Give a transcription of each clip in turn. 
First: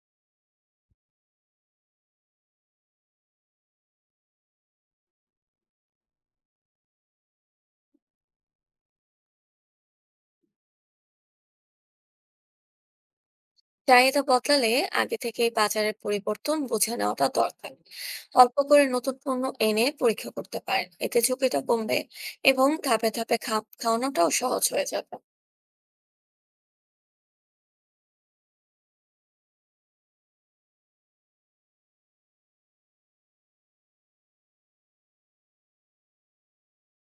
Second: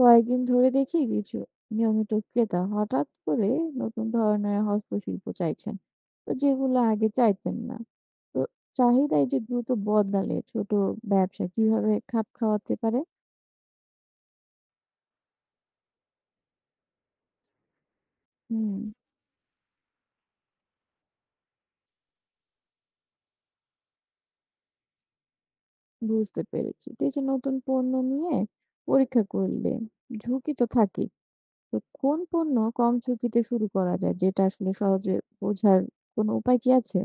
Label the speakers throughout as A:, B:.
A: কয়েকদিন ধরে দেখি কিছু নিয়মিত ক্রেতা হঠাৎ করে নতুন ধরনের হস্তশিল্প চাইছেন, তো যেগুলো আগে চাইতেন না। তো চাহিদায় যে দ্রুত বদলালে ছোট ব্যবসা কিভাবে খাপ খাওয়াতে পারে?
B: চাহিদা বদলালে আগে থেকেই বাজারের পরিবর্তন বুঝে নেওয়াটা দরকার। অল্প
A: হুম।
B: করে নতুন পণ্য এনে পরীক্ষা করতে পারেন, এতে ঝুঁকিটা কমবে এবং ধাপে ধাপে খাপ খাওয়ানোটাও সহজ হয়ে যাবে।
A: বুঝতে পেরেছি। তো এই যে নতুন পণ্য নিয়ে পরীক্ষা করলে ঝুঁকি তো থাকে, তো কোন পণ্য কম ঝুঁকিতে শুরু করা যায় যেটা আসলে সহজে বোঝার কোনো উপায় কি আছে?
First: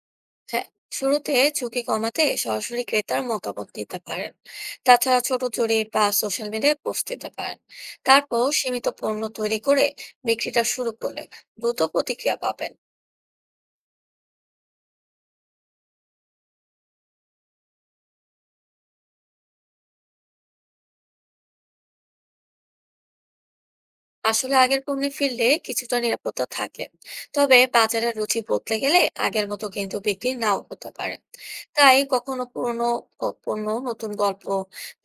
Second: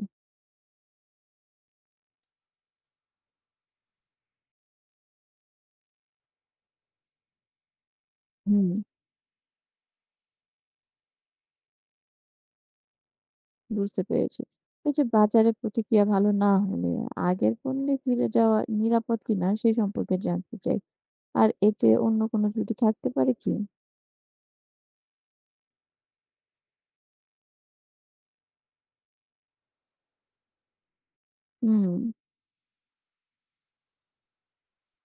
B: হ্যাঁ, শুরুতে ঝুঁকি কমাতে সরাসরি ক্রেতার মতামত নিতে পারেন। তাছাড়া ছোট জরিপ বা সোশ্যাল মিডিয়ায় পোস্ট দিতে পারেন। তারপর
A: হুম।
B: সীমিত পণ্য তৈরি করে বিক্রিটা শুরু করলে দ্রুত প্রতিক্রিয়া পাবেন।
A: বুঝতে পেরেছি। এই যে বাজারে প্রতিক্রিয়া ভালো না হলে আগের পণ্যে ফিরে যাওয়া নিরাপদ কিনা সেই সম্পর্কে জানতে চাই। আর এতে অন্য কোনো ঝুঁকি থাকতে পারে কি?
B: আসলে আগের পণ্যে ফিরলে কিছুটা নিরাপত্তা থাকে, তবে বাজারের রুচি বদলে গেলে আগের মতো কিন্তু বিক্রি নাও হতে পারে।
A: হুম।
B: তাই কখনো পুরনো পণ্য নতুন গল্প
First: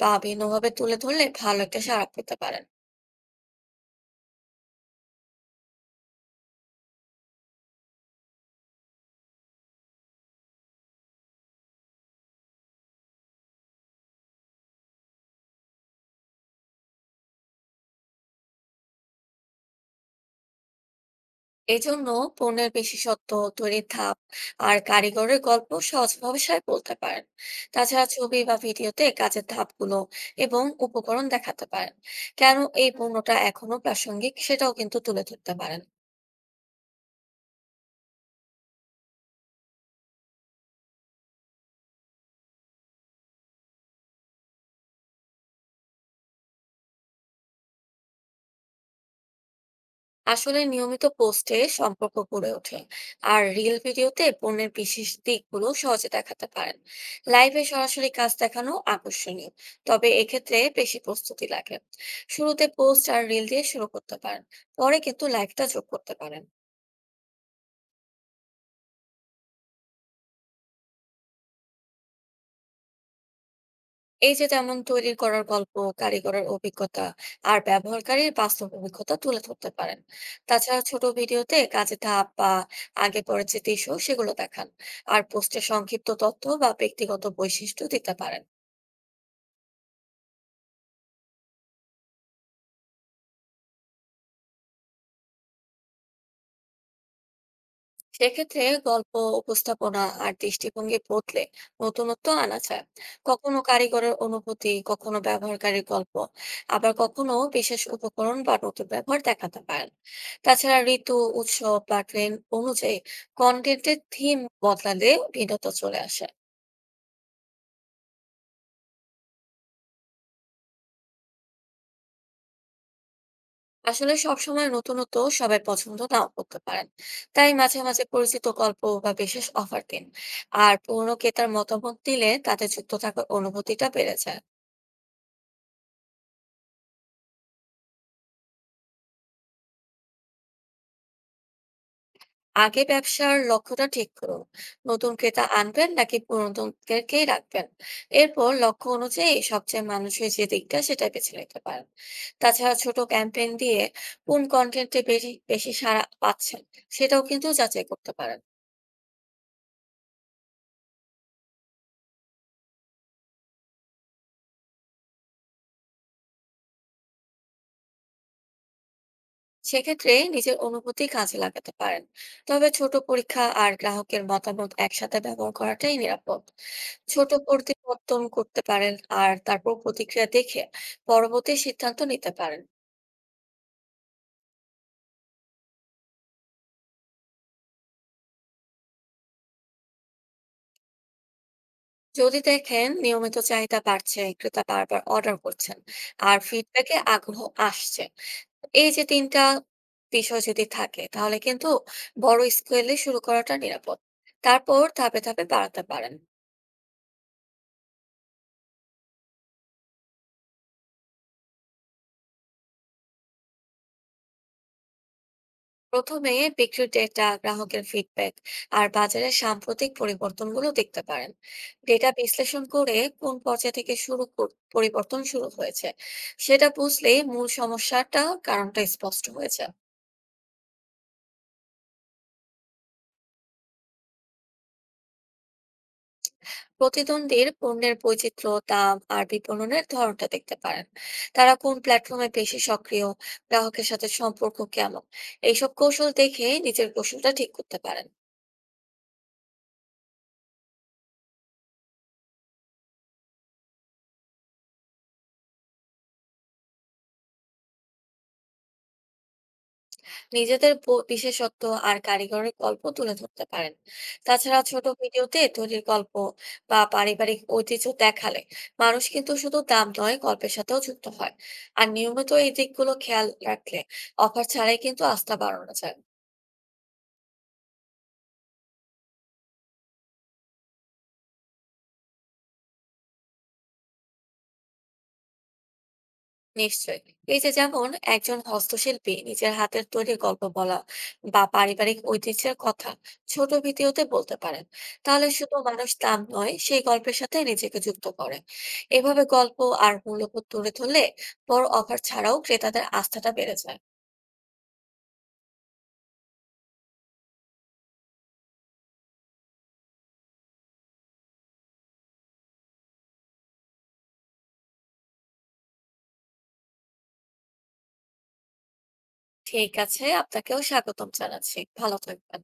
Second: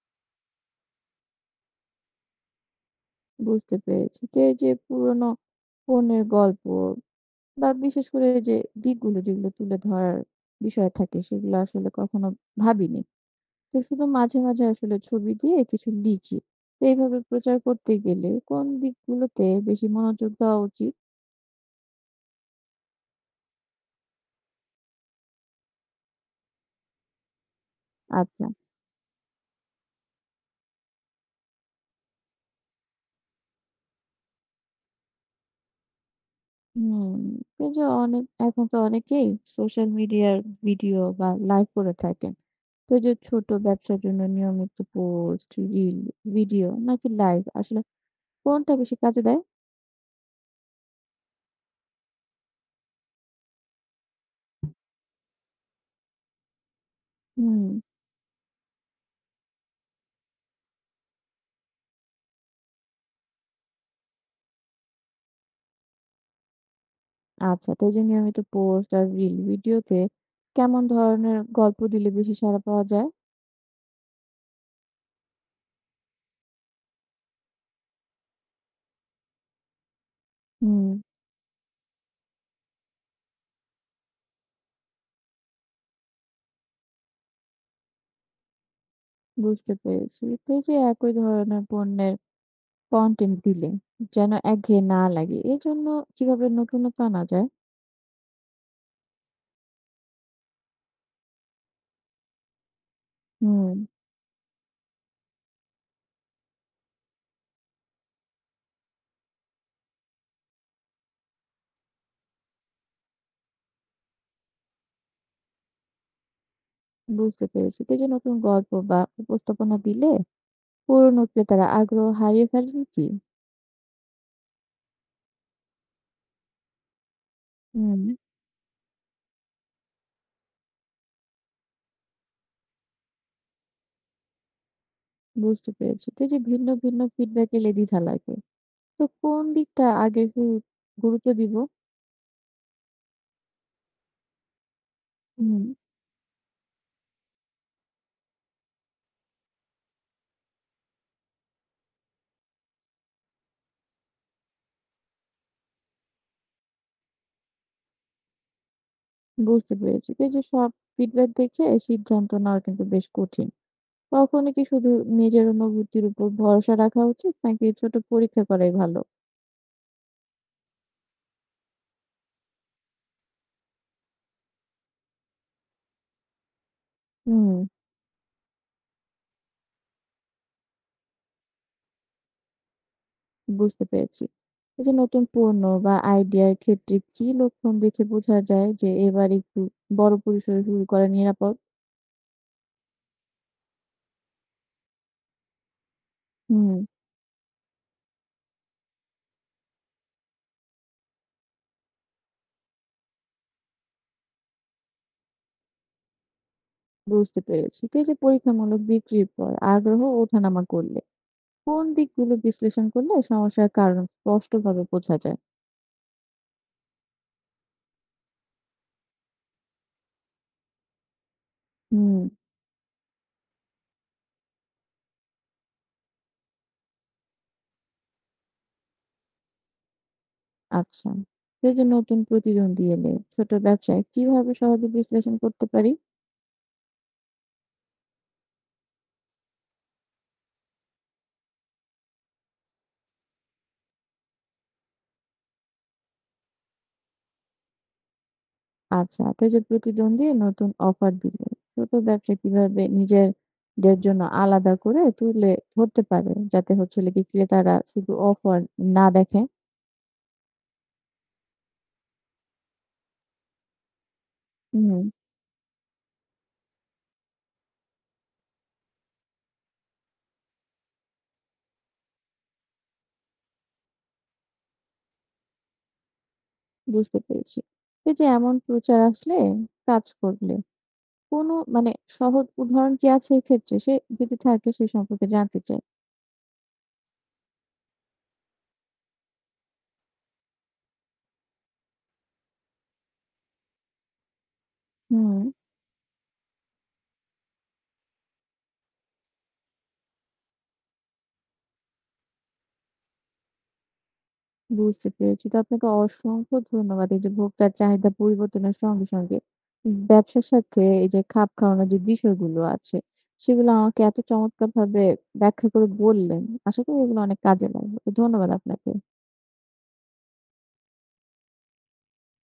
B: বা ভিন্নভাবে তুলে ধরলে ভালো একটা সাড়া পেতে পারেন।
A: বুঝতে পেরেছি। তো এই যে পুরোনো পণ্যের গল্প বা বিশেষ করে এই যে দিকগুলো যেগুলো তুলে ধরার বিষয় থাকে সেগুলো আসলে কখনো ভাবিনি। তো শুধু মাঝে মাঝে আসলে ছবি দিয়ে কিছু লিখি। তো এইভাবে প্রচার করতে গেলে কোন দিকগুলোতে বেশি মনোযোগ দেওয়া উচিত?
B: এজন্য পণ্যের বিশেষত্ব, তৈরির ধাপ আর কারিগরের গল্প সহজ ভাষায় বলতে পারেন। তাছাড়া ছবি
A: আচ্ছা।
B: বা ভিডিওতে কাজের ধাপগুলো এবং উপকরণ দেখাতে পারেন। কেন এই পণ্যটা এখনো প্রাসঙ্গিক, সেটাও কিন্তু তুলে ধরতে পারেন।
A: হুম। এই যে অনেক এখন তো অনেকেই সোশ্যাল মিডিয়ার ভিডিও বা লাইভ করে থাকেন। তো এই যে ছোট ব্যবসার জন্য নিয়মিত পোস্ট, রিল, ভিডিও নাকি লাইভ আসলে কোনটা বেশি কাজে দেয়?
B: আসলে নিয়মিত পোস্টে সম্পর্ক গড়ে ওঠে, আর রিল ভিডিওতে পণ্যের বিশেষ দিকগুলো সহজে দেখাতে পারেন।
A: হুম।
B: লাইভে সরাসরি কাজ দেখানো আকর্ষণীয়, তবে এক্ষেত্রে বেশি প্রস্তুতি লাগে। শুরুতে পোস্ট আর রিল দিয়ে শুরু করতে পারেন, পরে কিন্তু লাইভটা যোগ করতে পারেন।
A: আচ্ছা। তো এই যে নিয়মিত পোস্ট আর রিল ভিডিওতে কেমন ধরনের গল্প দিলে বেশি সাড়া পাওয়া যায়?
B: এই যে যেমন তৈরি করার গল্প, কারিগরের অভিজ্ঞতা আর ব্যবহারকারীর বাস্তব অভিজ্ঞতা তুলে ধরতে পারেন। তাছাড়া
A: হুম।
B: ছোট ভিডিওতে কাজে ধাপ বা আগে পরে যে দৃশ্য সেগুলো দেখান, আর পোস্টে সংক্ষিপ্ত তথ্য বা ব্যক্তিগত বৈশিষ্ট্য দিতে পারেন।
A: বুঝতে পেরেছি। তো এই যে একই ধরনের পণ্যের কনটেন্ট দিলে যেন একঘেয়ে না লাগে এজন্য কিভাবে নতুনত্ব আনা যায়?
B: সেক্ষেত্রে গল্প, উপস্থাপনা আর দৃষ্টিভঙ্গি বদলে নতুনত্ব আনা যায়। কখনো
A: হুম।
B: কারিগরের অনুভূতি, কখনো ব্যবহারকারীর গল্প, আবার কখনো বিশেষ উপকরণ বা নতুন ব্যবহার দেখাতে পারেন। তাছাড়া ঋতু, উৎসব বা ট্রেন্ড অনুযায়ী কন্টেন্টের থিম বদলালে ভিন্নতা চলে আসে।
A: বুঝতে পেরেছি। তো এই যে নতুন গল্প বা উপস্থাপনা দিলে পুরনো ক্রেতারা আগ্রহ হারিয়ে ফেলেন কি?
B: আসলে সবসময় নতুনত্ব সবাই পছন্দ নাও করতে পারেন, তাই মাঝে
A: হুম।
B: মাঝে পরিচিত গল্প বা বিশেষ অফার দিন। আর পুরনো ক্রেতার মতামত দিলে তাতে যুক্ত থাকার অনুভূতিটা বেড়ে যায়।
A: বুঝতে পেরেছি। তো এই যে ভিন্ন, ভিন্ন ফিডব্যাক এলে দ্বিধা লাগে। তো কোন দিকটা আগে গুরুত্ব দিব?
B: আগে ব্যবসার লক্ষ্যটা ঠিক করুন, নতুন ক্রেতা
A: হুম।
B: আনবেন নাকি পুরাতনদেরকেই রাখবেন। এরপর লক্ষ্য অনুযায়ী সবচেয়ে মানুষের যে দিকটা সেটা বেছে নিতে পারেন। তাছাড়া ছোট ক্যাম্পেইন দিয়ে কোন কন্টেন্টে বেশি বেশি সাড়া পাচ্ছেন সেটাও কিন্তু যাচাই করতে পারেন।
A: বুঝতে পেরেছি। তো এই যে সব ফিডব্যাক দেখে সিদ্ধান্ত নেওয়া কিন্তু বেশ কঠিন। তখনই কি শুধু নিজের অনুভূতির উপর ভরসা রাখা উচিত নাকি ছোট পরীক্ষা করাই ভালো?
B: সেক্ষেত্রে নিজের অনুভূতি কাজে লাগাতে পারেন, তবে ছোট পরীক্ষা আর গ্রাহকের মতামত একসাথে ব্যবহার করাটাই নিরাপদ। ছোট
A: হুম।
B: পরিবর্তন করতে পারেন, আর তারপর প্রতিক্রিয়া দেখে পরবর্তী সিদ্ধান্ত নিতে পারেন।
A: বুঝতে পেরেছি। এই যে নতুন পণ্য বা আইডিয়ার ক্ষেত্রে কি লক্ষণ দেখে বোঝা যায় যে এবার একটু বড় পরিসরে শুরু করা নিরাপদ?
B: যদি দেখেন নিয়মিত চাহিদা বাড়ছে, ক্রেতা বারবার অর্ডার করছেন আর
A: হুম।
B: ফিডব্যাকে আগ্রহ আসছে, এই যে তিনটা বিষয় যদি থাকে তাহলে কিন্তু বড় স্কেলে শুরু করাটা নিরাপদ। তারপর ধাপে ধাপে বাড়াতে পারেন।
A: বুঝতে পেরেছি। তো এই যে পরীক্ষামূলক বিক্রির পর আগ্রহ ওঠানামা করলে কোন দিকগুলো বিশ্লেষণ করলে সমস্যার কারণ স্পষ্টভাবে বোঝা যায়?
B: প্রথমে বিক্রির ডেটা, গ্রাহকের ফিডব্যাক আর বাজারের সাম্প্রতিক পরিবর্তনগুলো দেখতে পারেন। ডেটা
A: হুম।
B: বিশ্লেষণ করে কোন পর্যায় থেকে পরিবর্তন শুরু হয়েছে সেটা বুঝলে মূল সমস্যাটা, কারণটা স্পষ্ট হয়েছে।
A: আচ্ছা। তো এই যে নতুন প্রতিদ্বন্দ্বী এলে ছোট ব্যবসায় কিভাবে সহজে বিশ্লেষণ করতে পারি?
B: প্রতিদ্বন্দ্বীর পণ্যের বৈচিত্র্য, দাম আর বিপণনের ধরনটা দেখতে পারেন। তারা কোন প্ল্যাটফর্মে বেশি সক্রিয়, গ্রাহকের সাথে সম্পর্ক কেমন, এইসব কৌশল দেখে নিজের কৌশলটা ঠিক করতে পারেন।
A: আচ্ছা। তো এই যে প্রতিদ্বন্দ্বী নতুন অফার দিলে ছোট ব্যবসা কিভাবে নিজেদের জন্য আলাদা করে তুলে ধরতে পারে যাতে হচ্ছে হলো কি ক্রেতারা শুধু অফার না দেখে?
B: নিজেদের বিশেষত্ব আর কারিগরের গল্প তুলে ধরতে পারেন। তাছাড়া ছোট
A: হুম।
B: ভিডিওতে তৈরির গল্প বা পারিবারিক ঐতিহ্য দেখালে মানুষ কিন্তু শুধু দাম নয়, গল্পের সাথেও যুক্ত হয়। আর নিয়মিত এই দিকগুলো খেয়াল রাখলে অফার ছাড়াই কিন্তু আস্থা বাড়ানো যায়।
A: বুঝতে পেরেছি। এই যে এমন প্রচার আসলে কাজ করলে কোনো মানে সহজ উদাহরণ কি আছে এক্ষেত্রে? সে যদি থাকে সে সম্পর্কে জানতে চাই।
B: নিশ্চয়ই। এই যে যেমন একজন হস্তশিল্পী নিজের হাতের তৈরি গল্প বলা বা পারিবারিক ঐতিহ্যের কথা ছোট ভিডিওতে বলতে পারেন, তাহলে
A: হুম।
B: শুধু মানুষ নাম নয়, সেই গল্পের সাথে নিজেকে যুক্ত করে। এভাবে গল্প আর মূল্যবোধ তুলে ধরলে বড় অফার ছাড়াও ক্রেতাদের আস্থাটা বেড়ে যায়।
A: বুঝতে পেরেছি। তো আপনাকে অসংখ্য ধন্যবাদ। এই যে ভোক্তার চাহিদা পরিবর্তনের সঙ্গে সঙ্গে ব্যবসার সাথে এই যে খাপ খাওয়ানোর যে বিষয়গুলো আছে, সেগুলো আমাকে এত চমৎকারভাবে ব্যাখ্যা করে বললেন। আশা করি এগুলো অনেক কাজে লাগবে। তো ধন্যবাদ আপনাকে।
B: ঠিক আছে, আপনাকেও স্বাগতম জানাচ্ছি। ভালো থাকবেন।